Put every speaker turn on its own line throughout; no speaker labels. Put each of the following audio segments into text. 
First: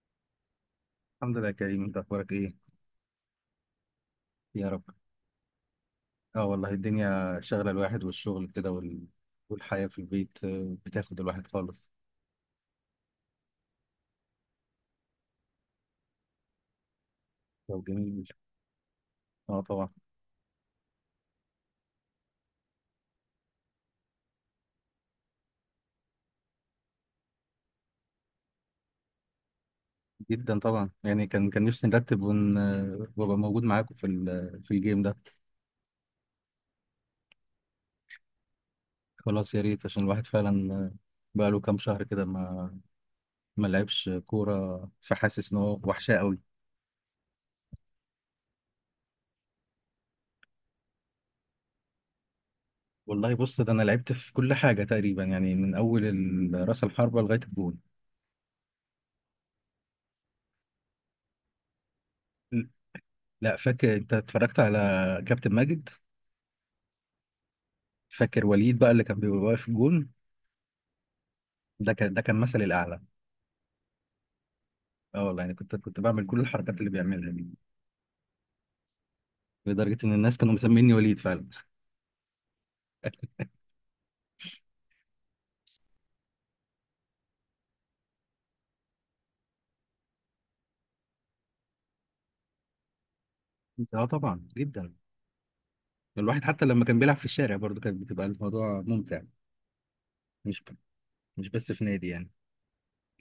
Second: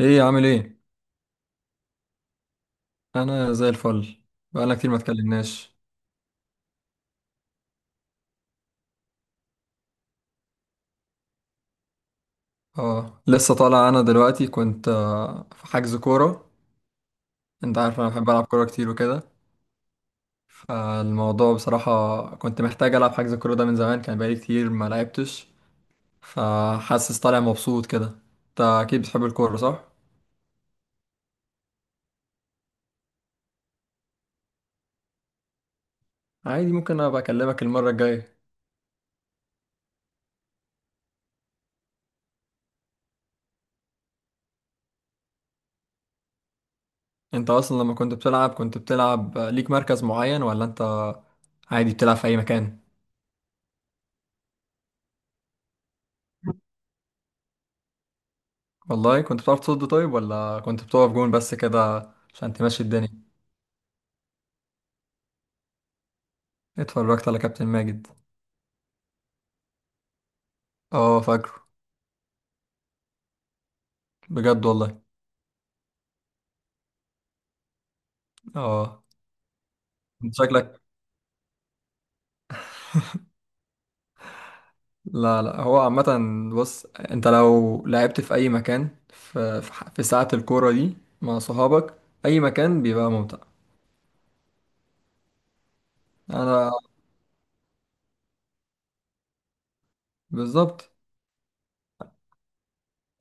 ايه، عامل ايه؟
الحمد لله يا كريم، انت اخبارك ايه؟
انا زي الفل.
يا
بقالنا
رب.
كتير ما اتكلمناش.
اه والله الدنيا شغله الواحد والشغل كده والحياه في البيت بتاخد الواحد خالص.
اه، لسه طالع. انا دلوقتي كنت في حجز كوره. انت
طب
عارف انا
جميل.
بحب العب كوره كتير وكده.
اه طبعا.
فالموضوع بصراحه كنت محتاج العب حجز الكوره ده من زمان، كان بقالي كتير ما لعبتش. فحاسس طالع مبسوط كده. انت اكيد بتحب الكوره، صح؟
جدا طبعا، يعني كان نفسي نرتب ون... آه، وابقى موجود معاكم في الجيم ده.
عادي، ممكن ابقى اكلمك المره الجايه.
خلاص، يا ريت، عشان الواحد فعلا بقاله كام شهر كده ما لعبش كوره، فحاسس ان هو وحشاه قوي.
انت اصلا لما كنت بتلعب، كنت بتلعب ليك مركز معين ولا انت عادي بتلعب في اي مكان؟
والله بص، ده انا لعبت في كل حاجه تقريبا، يعني من اول راس الحربه لغايه الجول.
والله كنت بتعرف تصد طيب ولا كنت بتقف جون بس كده عشان تمشي الدنيا؟
لا، فاكر انت اتفرجت على كابتن ماجد؟
اتفرجت على كابتن ماجد.
فاكر وليد بقى اللي كان بيبقى واقف في الجون؟
اه، فاكره.
ده كان مثلي الاعلى.
بجد والله؟
اه والله، يعني كنت بعمل كل الحركات اللي بيعملها دي،
اه.
لدرجه ان
انت
الناس كانوا
شكلك
مسميني وليد فعلا.
لا، لا، هو عامة. بص، انت لو لعبت في اي مكان، في ساعة الكورة دي مع صحابك، اي مكان بيبقى ممتع.
اه طبعا، جدا. الواحد حتى
انا،
لما كان بيلعب في الشارع برضه كانت بتبقى الموضوع ممتع. مش ب...
بالظبط.
مش بس في نادي يعني.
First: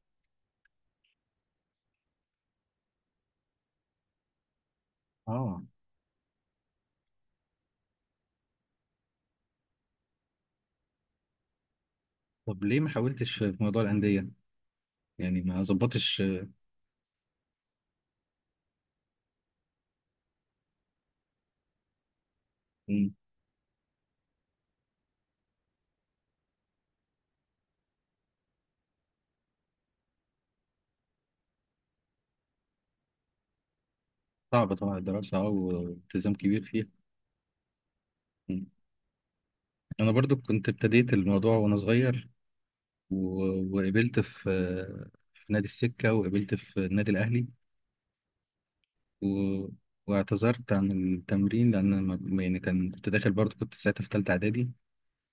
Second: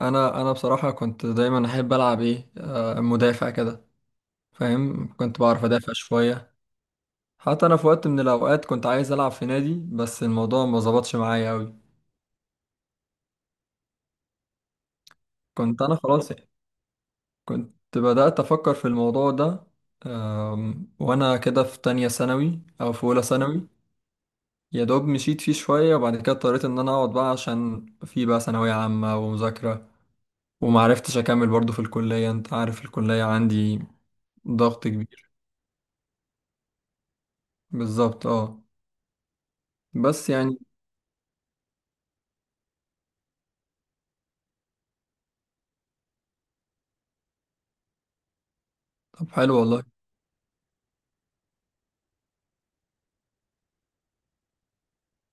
انا بصراحة كنت دايما احب العب ايه مدافع كده. فاهم، كنت
اه.
بعرف ادافع شوية. حتى انا في وقت من الاوقات كنت عايز العب في نادي بس الموضوع ما ظبطش معايا قوي.
طب ليه ما حاولتش في موضوع الانديه؟ يعني ما
كنت انا
ظبطتش.
خلاص. كنت بدأت افكر في الموضوع ده. وانا كده في تانية ثانوي او في
مم.
اولى ثانوي. يا دوب مشيت فيه شوية، وبعد كده اضطريت ان انا اقعد بقى عشان في بقى ثانوية عامة ومذاكرة. ومعرفتش اكمل برضو في الكلية. انت عارف الكلية عندي
صعبة
ضغط
طبعا
كبير.
الدراسه، والتزام كبير فيها.
بالظبط، اه.
مم. انا
بس
برضو
يعني.
كنت ابتديت الموضوع وانا صغير و... وقبلت في نادي السكه، وقبلت في النادي الاهلي و...
طب، حلو والله.
واعتذرت عن التمرين، لأن أنا يعني كنت داخل، برضه كنت ساعتها في تالتة إعدادي،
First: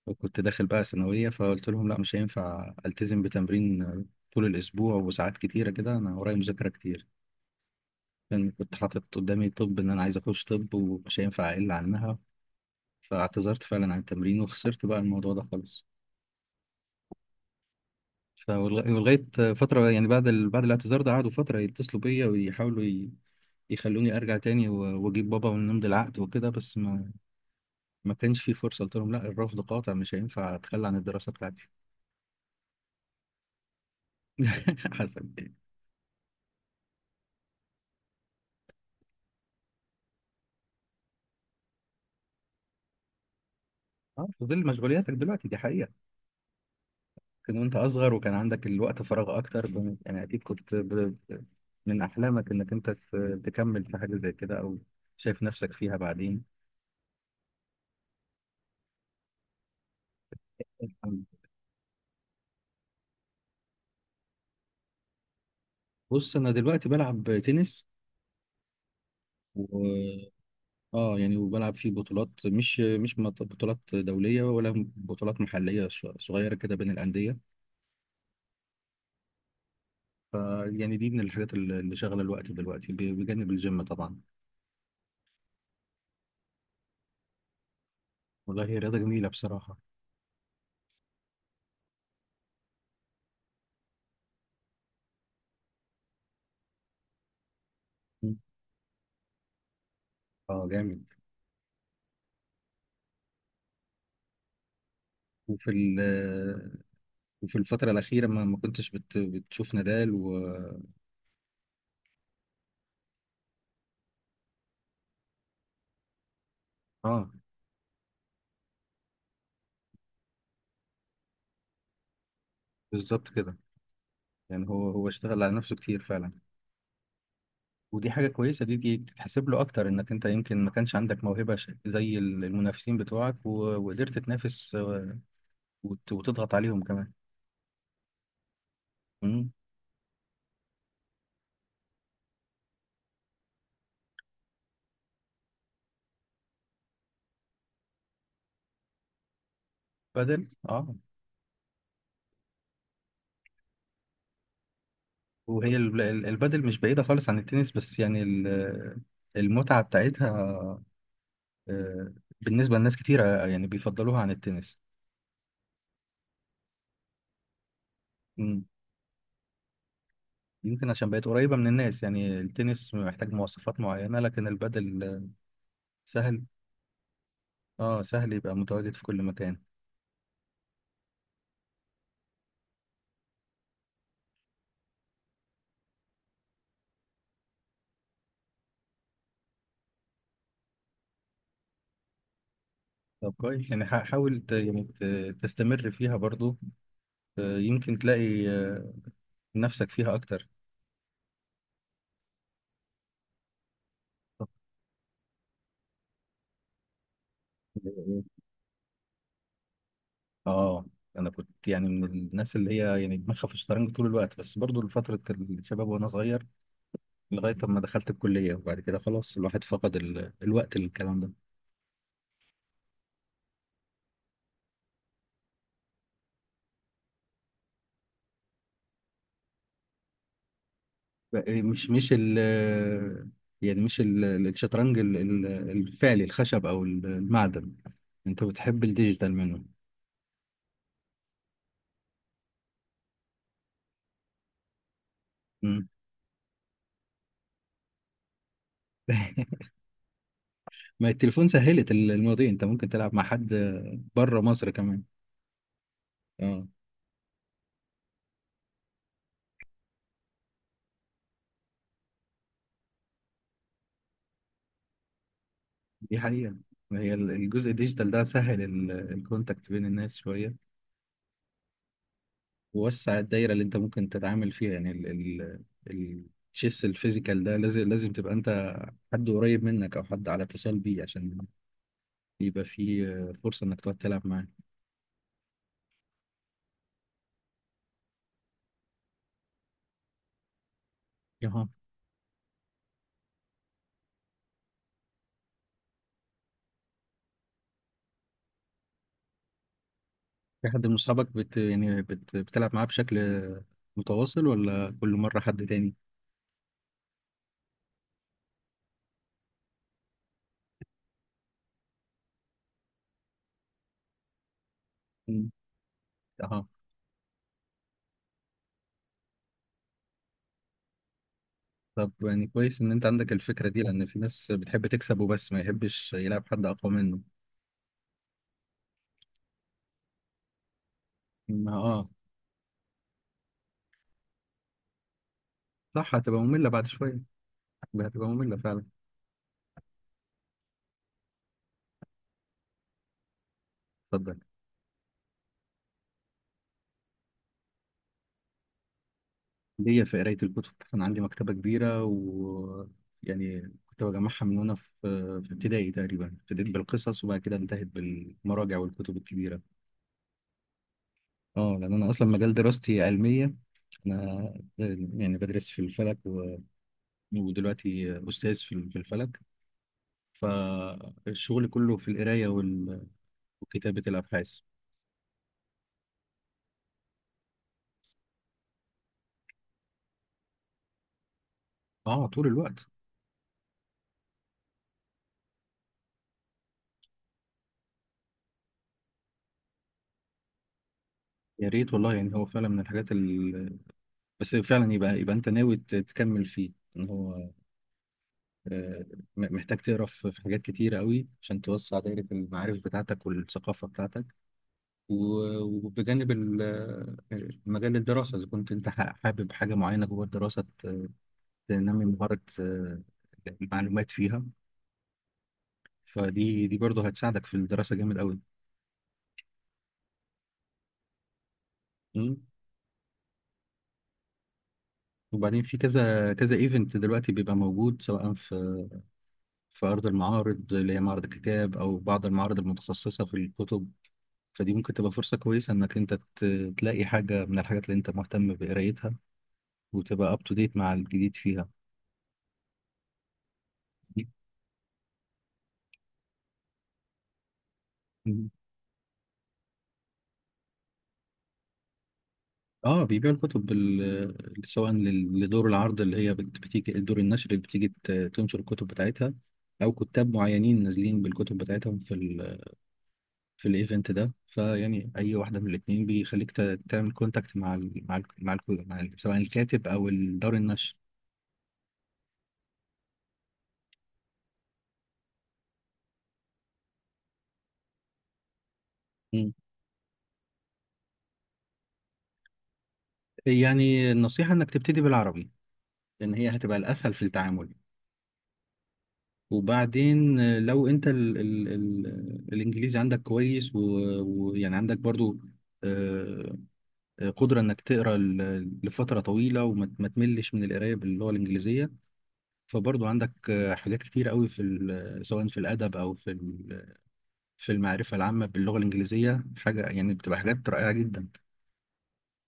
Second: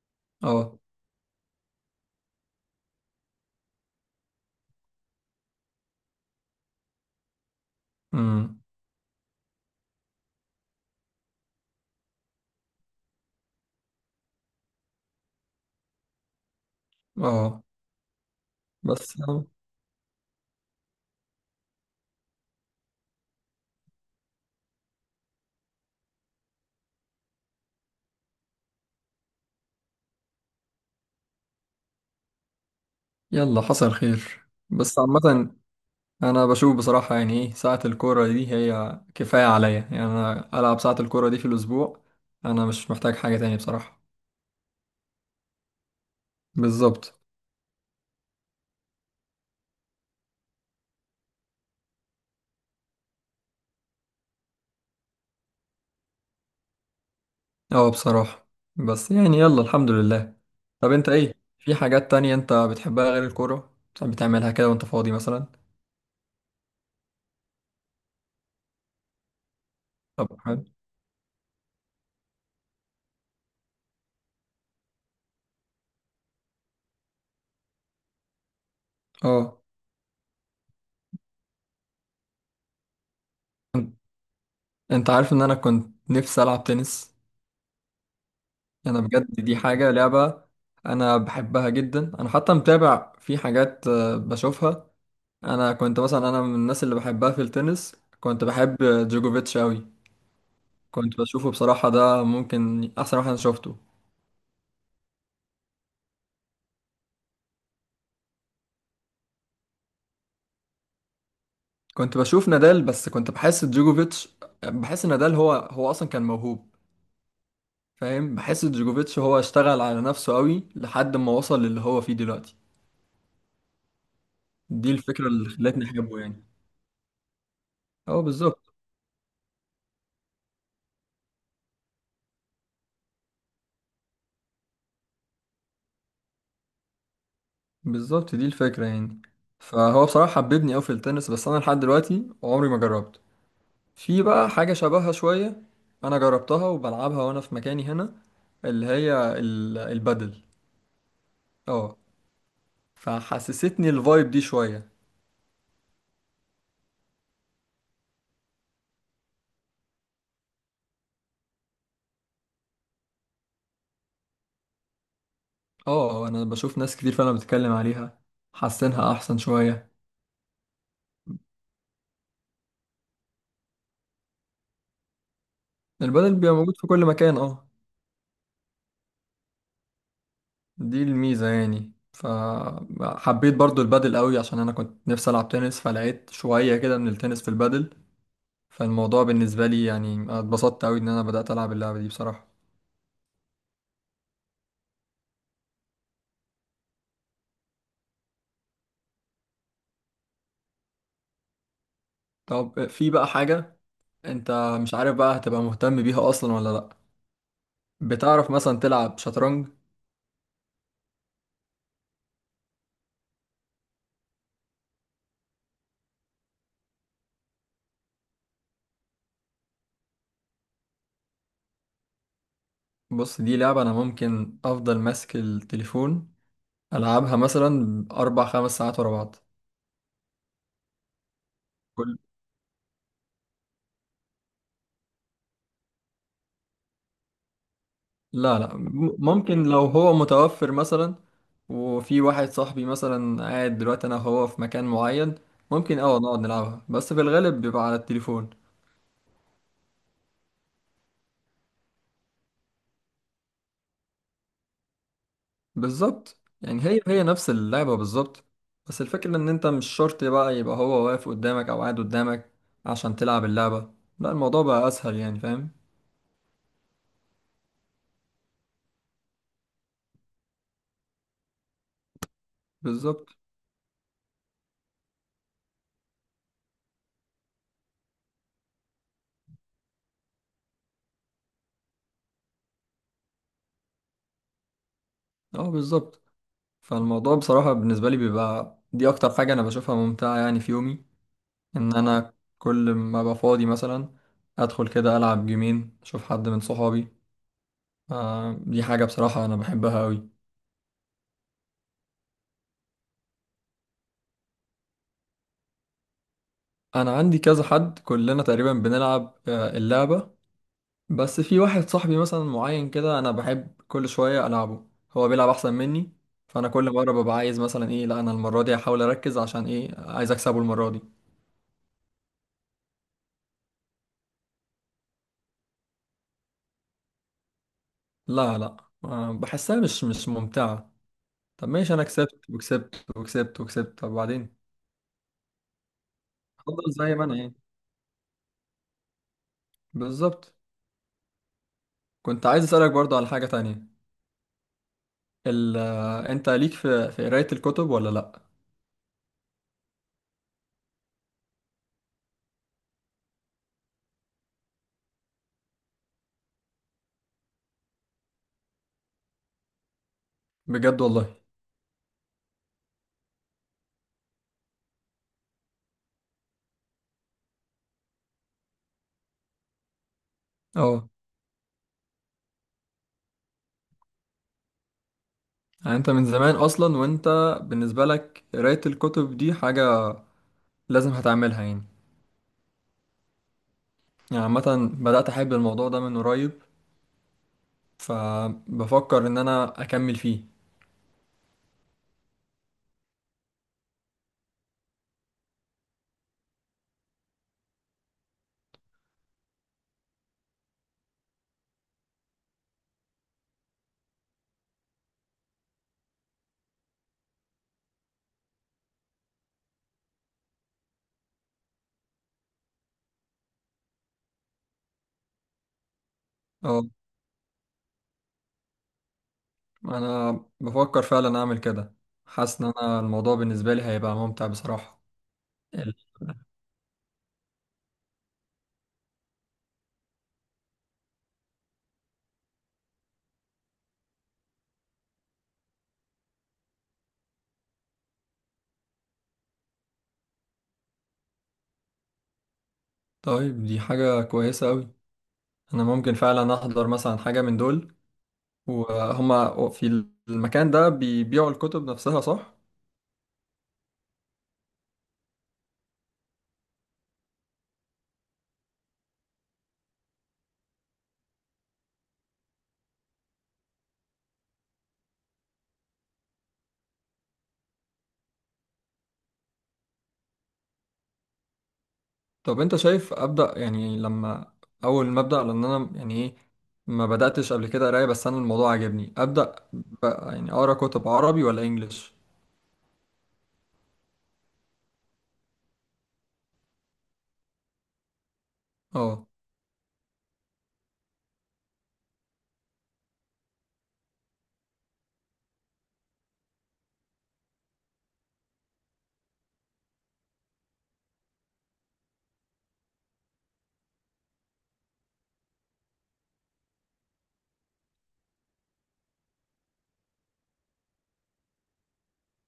وكنت داخل
اه.
بقى ثانوية، فقلت لهم لا، مش هينفع ألتزم بتمرين طول الأسبوع وساعات كتيرة كده، أنا ورايا مذاكرة كتير، لأن
امم.
كنت حاطط قدامي طب، إن أنا عايز أخش طب ومش هينفع أقل عنها. فاعتذرت فعلا عن التمرين وخسرت بقى الموضوع ده خالص.
اه. بس
ولغاية فترة، يعني بعد الاعتذار ده قعدوا فترة يتصلوا بيا ويحاولوا يخلوني ارجع تاني واجيب بابا ونمضي العقد وكده، بس ما كانش في فرصه، قلت لهم لا، الرفض قاطع، مش هينفع اتخلى عن الدراسه بتاعتي.
يلا، حصل خير، بس
حسن
عامة.
ايه.
أنا بشوف بصراحة، يعني إيه ساعة الكورة دي، هي كفاية عليا، يعني أنا ألعب ساعة الكورة دي في الأسبوع. أنا مش محتاج حاجة تاني بصراحة.
اه، في ظل مشغولياتك دلوقتي دي حقيقه.
بالظبط.
كان وانت اصغر وكان عندك الوقت فراغ اكتر، يعني اكيد من احلامك انك انت تكمل في حاجه زي كده، او شايف نفسك فيها بعدين.
أه، بصراحة، بس يعني، يلا الحمد لله. طب أنت إيه؟ في حاجات تانية أنت بتحبها غير الكورة بتحب تعملها كده وأنت فاضي مثلا؟
بص انا دلوقتي بلعب تنس
طب،
و
حلو.
اه يعني وبلعب في بطولات مش مش مط- بطولات دوليه ولا بطولات محليه، صغيره كده بين الانديه
أه.
ف يعني دي من الحاجات اللي شغله الوقت دلوقتي، بجانب الجيم
أن-
طبعا.
أنت عارف إن أنا كنت نفسي ألعب تنس.
والله هي رياضة
أنا بجد،
جميلة
دي
بصراحة.
حاجة لعبة. أنا بحبها جدا. أنا حتى متابع، في حاجات بشوفها. انا كنت مثلا، انا من الناس اللي بحبها في التنس،
مم.
كنت بحب جوجوفيتش قوي.
اه جامد.
كنت بشوفه بصراحة، ده ممكن احسن واحد انا شفته.
وفي ال- وفي الفترة الأخيرة ما كنتش بتشوف نادال و.
كنت بشوف نادال بس كنت بحس جوجوفيتش. بحس نادال هو هو اصلا كان موهوب.
اه
فاهم، بحس جوجوفيتش هو اشتغل على نفسه قوي لحد ما وصل للي هو فيه دلوقتي.
بالظبط كده. يعني هو
دي
هو
الفكرة
اشتغل
اللي
على نفسه
خلتني
كتير
احبه
فعلا.
يعني.
ودي
اه،
حاجة كويسة،
بالظبط.
دي تتحسب له أكتر، إنك أنت يمكن ما كانش عندك موهبة زي المنافسين بتوعك، وقدرت تنافس وتضغط عليهم كمان.
بالظبط، دي الفكرة يعني.
امم.
فهو بصراحة حببني قوي في التنس، بس انا لحد دلوقتي عمري ما جربت. في بقى حاجة شبهها شوية. أنا جربتها وبلعبها وأنا في مكاني هنا، اللي هي
فده.
البادل.
اه.
اه. فحسستني الفايب دي شوية.
وهي البادل مش بعيدة خالص عن التنس، بس يعني المتعة بتاعتها آه، بالنسبة لناس كتيرة يعني بيفضلوها عن التنس.
اه، أنا بشوف ناس كتير فعلا بتتكلم عليها.
مم.
حاسينها أحسن شوية.
يمكن عشان بقت قريبة من الناس، يعني التنس محتاج مواصفات معينة لكن البادل
البادل
سهل.
بيبقى موجود في كل مكان، اه.
اه سهل، يبقى متواجد في كل مكان.
دي الميزة يعني، فحبيت برضو البادل قوي عشان أنا كنت نفسي ألعب تنس، فلقيت شوية كده من التنس في البادل. فالموضوع بالنسبة لي يعني اتبسطت قوي إن أنا بدأت ألعب اللعبة دي بصراحة.
طب كويس، يعني حاول يعني تستمر فيها برضو يمكن تلاقي نفسك فيها أكتر.
طب في بقى حاجة. انت، مش عارف بقى هتبقى مهتم بيها اصلا ولا لا؟ بتعرف مثلا تلعب شطرنج؟
اه انا كنت يعني من الناس اللي هي يعني دماغها في الشطرنج طول الوقت، بس برضو لفتره الشباب وانا صغير، لغايه ما دخلت الكليه، وبعد كده خلاص الواحد فقد الوقت للكلام ده.
بص، دي لعبة انا ممكن افضل ماسك التليفون العبها مثلا اربع خمس ساعات ورا بعض.
بقى- مش مش
كل
ال يعني مش ال... الشطرنج الفعلي، الخشب او المعدن، انت
لا، لا،
بتحب الديجيتال
ممكن
منه؟
لو هو متوفر مثلا. وفي واحد صاحبي مثلا قاعد دلوقتي انا وهو في مكان معين.
مم.
ممكن نقعد نلعبها بس في الغالب بيبقى على التليفون.
ما التليفون سهلت المواضيع، انت ممكن تلعب مع حد بره مصر كمان.
بالظبط،
اه
يعني هي هي نفس اللعبة بالظبط. بس الفكرة ان انت مش شرط بقى يبقى هو واقف قدامك او قاعد قدامك عشان تلعب اللعبة، لا، الموضوع بقى اسهل يعني، فاهم.
دي حقيقة. هي الجزء الديجيتال ده سهل الكونتاكت بين الناس شوية، ووسع
بالظبط.
الدايره اللي انت ممكن تتعامل فيها، يعني ال ال التشيس الفيزيكال ده، لازم تبقى انت حد قريب منك او حد على اتصال بيه، عشان يبقى في فرصه انك تقعد تلعب معاه.
اه، بالظبط. فالموضوع بصراحة بالنسبة لي بيبقى دي اكتر حاجة انا بشوفها ممتعة يعني في يومي.
اها.
ان انا كل ما ابقى فاضي مثلا ادخل كده العب جيمين اشوف حد من صحابي. آه، دي حاجة بصراحة انا بحبها قوي.
في حد من اصحابك يعني بتلعب معاه بشكل متواصل، ولا كل مره حد تاني؟
انا عندي كذا حد كلنا تقريبا بنلعب اللعبة. بس في واحد صاحبي مثلا معين كده انا بحب كل شويه العبه. هو بيلعب
مم.
احسن مني.
اها.
فانا كل مره ببقى عايز مثلا ايه، لا انا المره دي هحاول اركز عشان ايه عايز اكسبه المره دي.
طب يعني كويس ان انت عندك الفكره دي، لان في ناس بتحب تكسب وبس، ما يحبش يلعب حد اقوى منه.
لا، لا، بحسها مش ممتعه. طب
ما
ماشي، انا
اه.
كسبت وكسبت وكسبت وكسبت، طب بعدين؟
صح، هتبقى ممله بعد
افضل زي
شويه.
ما انا يعني.
هتبقى ممله فعلا.
بالظبط. كنت عايز اسالك برضو على حاجه تانية.
اتفضل.
ال آه، انت ليك في قرايه الكتب، ولا لا؟
ليا في قراية الكتب. أنا عندي مكتبة كبيرة، ويعني كنت بجمعها من وأنا في ابتدائي تقريبا، ابتديت بالقصص وبعد كده انتهت بالمراجع والكتب الكبيرة.
بجد والله.
اه لأن أنا أصلا مجال دراستي علمية. أنا يعني بدرس في الفلك ودلوقتي أستاذ في الفلك،
اه.
فالشغل كله في القراية وكتابة الأبحاث.
يعني انت من زمان اصلا وانت، بالنسبه لك قرايه الكتب دي حاجه لازم هتعملها يعني؟
اه طول الوقت.
يعني عامة بدأت أحب الموضوع ده من قريب. فبفكر إن أنا أكمل فيه.
يا ريت والله، يعني هو فعلا من الحاجات بس فعلا يبقى أنت ناوي تكمل فيه، إن هو آه، محتاج تقرا في حاجات كتيرة قوي عشان توسع دايرة المعارف بتاعتك والثقافة بتاعتك، و- وبجانب مجال الدراسة، إذا كنت أنت حابب حاجة معينة جوه الدراسة تنمي مهارة المعلومات فيها، فدي
أه.
برضه هتساعدك في الدراسة جامد قوي.
أنا بفكر فعلا أعمل كده.
مم.
حاسس إن أنا الموضوع بالنسبة لي هيبقى ممتع بصراحة.
وبعدين في
ال-
كذا كذا ايفنت دلوقتي بيبقى موجود، سواء في أرض المعارض اللي هي معرض الكتاب، أو بعض المعارض المتخصصة في الكتب. فدي ممكن تبقى فرصة كويسة إنك أنت تلاقي حاجة من الحاجات اللي أنت مهتم بقرايتها، وتبقى أب تو ديت مع الجديد فيها.
طيب، دي حاجة كويسة أوي. أنا ممكن فعلا أحضر مثلا حاجة من دول،
مم.
وهما في المكان ده بيبيعوا الكتب نفسها، صح؟
آه، بيبيعوا الكتب سواء لدور العرض، اللي هي بتيجي دور النشر اللي بتيجي تنشر الكتب بتاعتها، أو كتاب معينين نازلين بالكتب بتاعتهم في الإيفنت ده، فيعني أي واحدة من الاتنين بيخليك تعمل كونتاكت سواء الكاتب أو دار النشر.
طب انت شايف ابدا، يعني لما اول ما ابدا، لان انا يعني ايه ما بداتش قبل كده قرايه، بس انا الموضوع عجبني.
مم.
ابدا بقى يعني اقرا كتب عربي ولا انجليش؟
يعني النصيحة إنك تبتدي بالعربي، لأن هي هتبقى الأسهل في التعامل.
اه.
وبعدين لو انت ال ال ال الانجليزي عندك كويس، ويعني عندك برضو آه، قدرة انك تقرا لفترة طويلة، وما ما تملش من القراية باللغة الانجليزية، فبرضو عندك حاجات كتير قوي في ال- آه، سواء في الادب او في ال- آه، في المعرفة العامة باللغة الانجليزية، حاجة يعني بتبقى حاجات رائعة جدا.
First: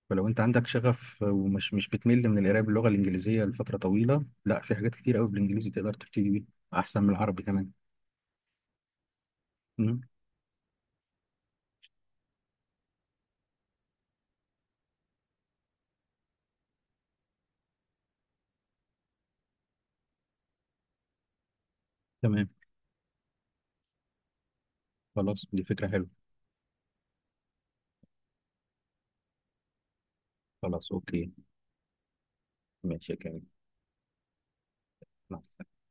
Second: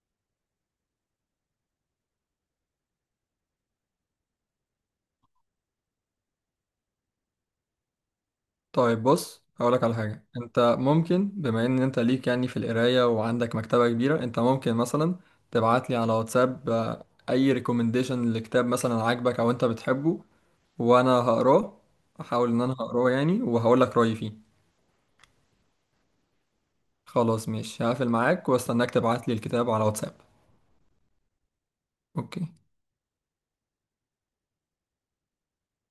فلو انت عندك شغف، ومش مش بتمل من القراية باللغة الانجليزية لفترة طويلة، لا في حاجات كتير قوي بالانجليزي تقدر تبتدي بيها احسن من العربي كمان.
طيب بص، هقولك على
مم.
حاجه. انت ممكن، بما ان انت ليك يعني في القرايه وعندك مكتبه كبيره، انت ممكن مثلا تبعت لي على واتساب اي ريكومنديشن لكتاب مثلا عاجبك او انت بتحبه وانا هقراه.
تمام.
احاول ان انا هقراه يعني، وهقول لك رايي فيه.
خلاص دي فكرة حلوة.
خلاص ماشي، هقفل معاك واستناك تبعت لي الكتاب على واتساب.
خلاص أوكي.
اوكي.
ماشي يا كريم. مع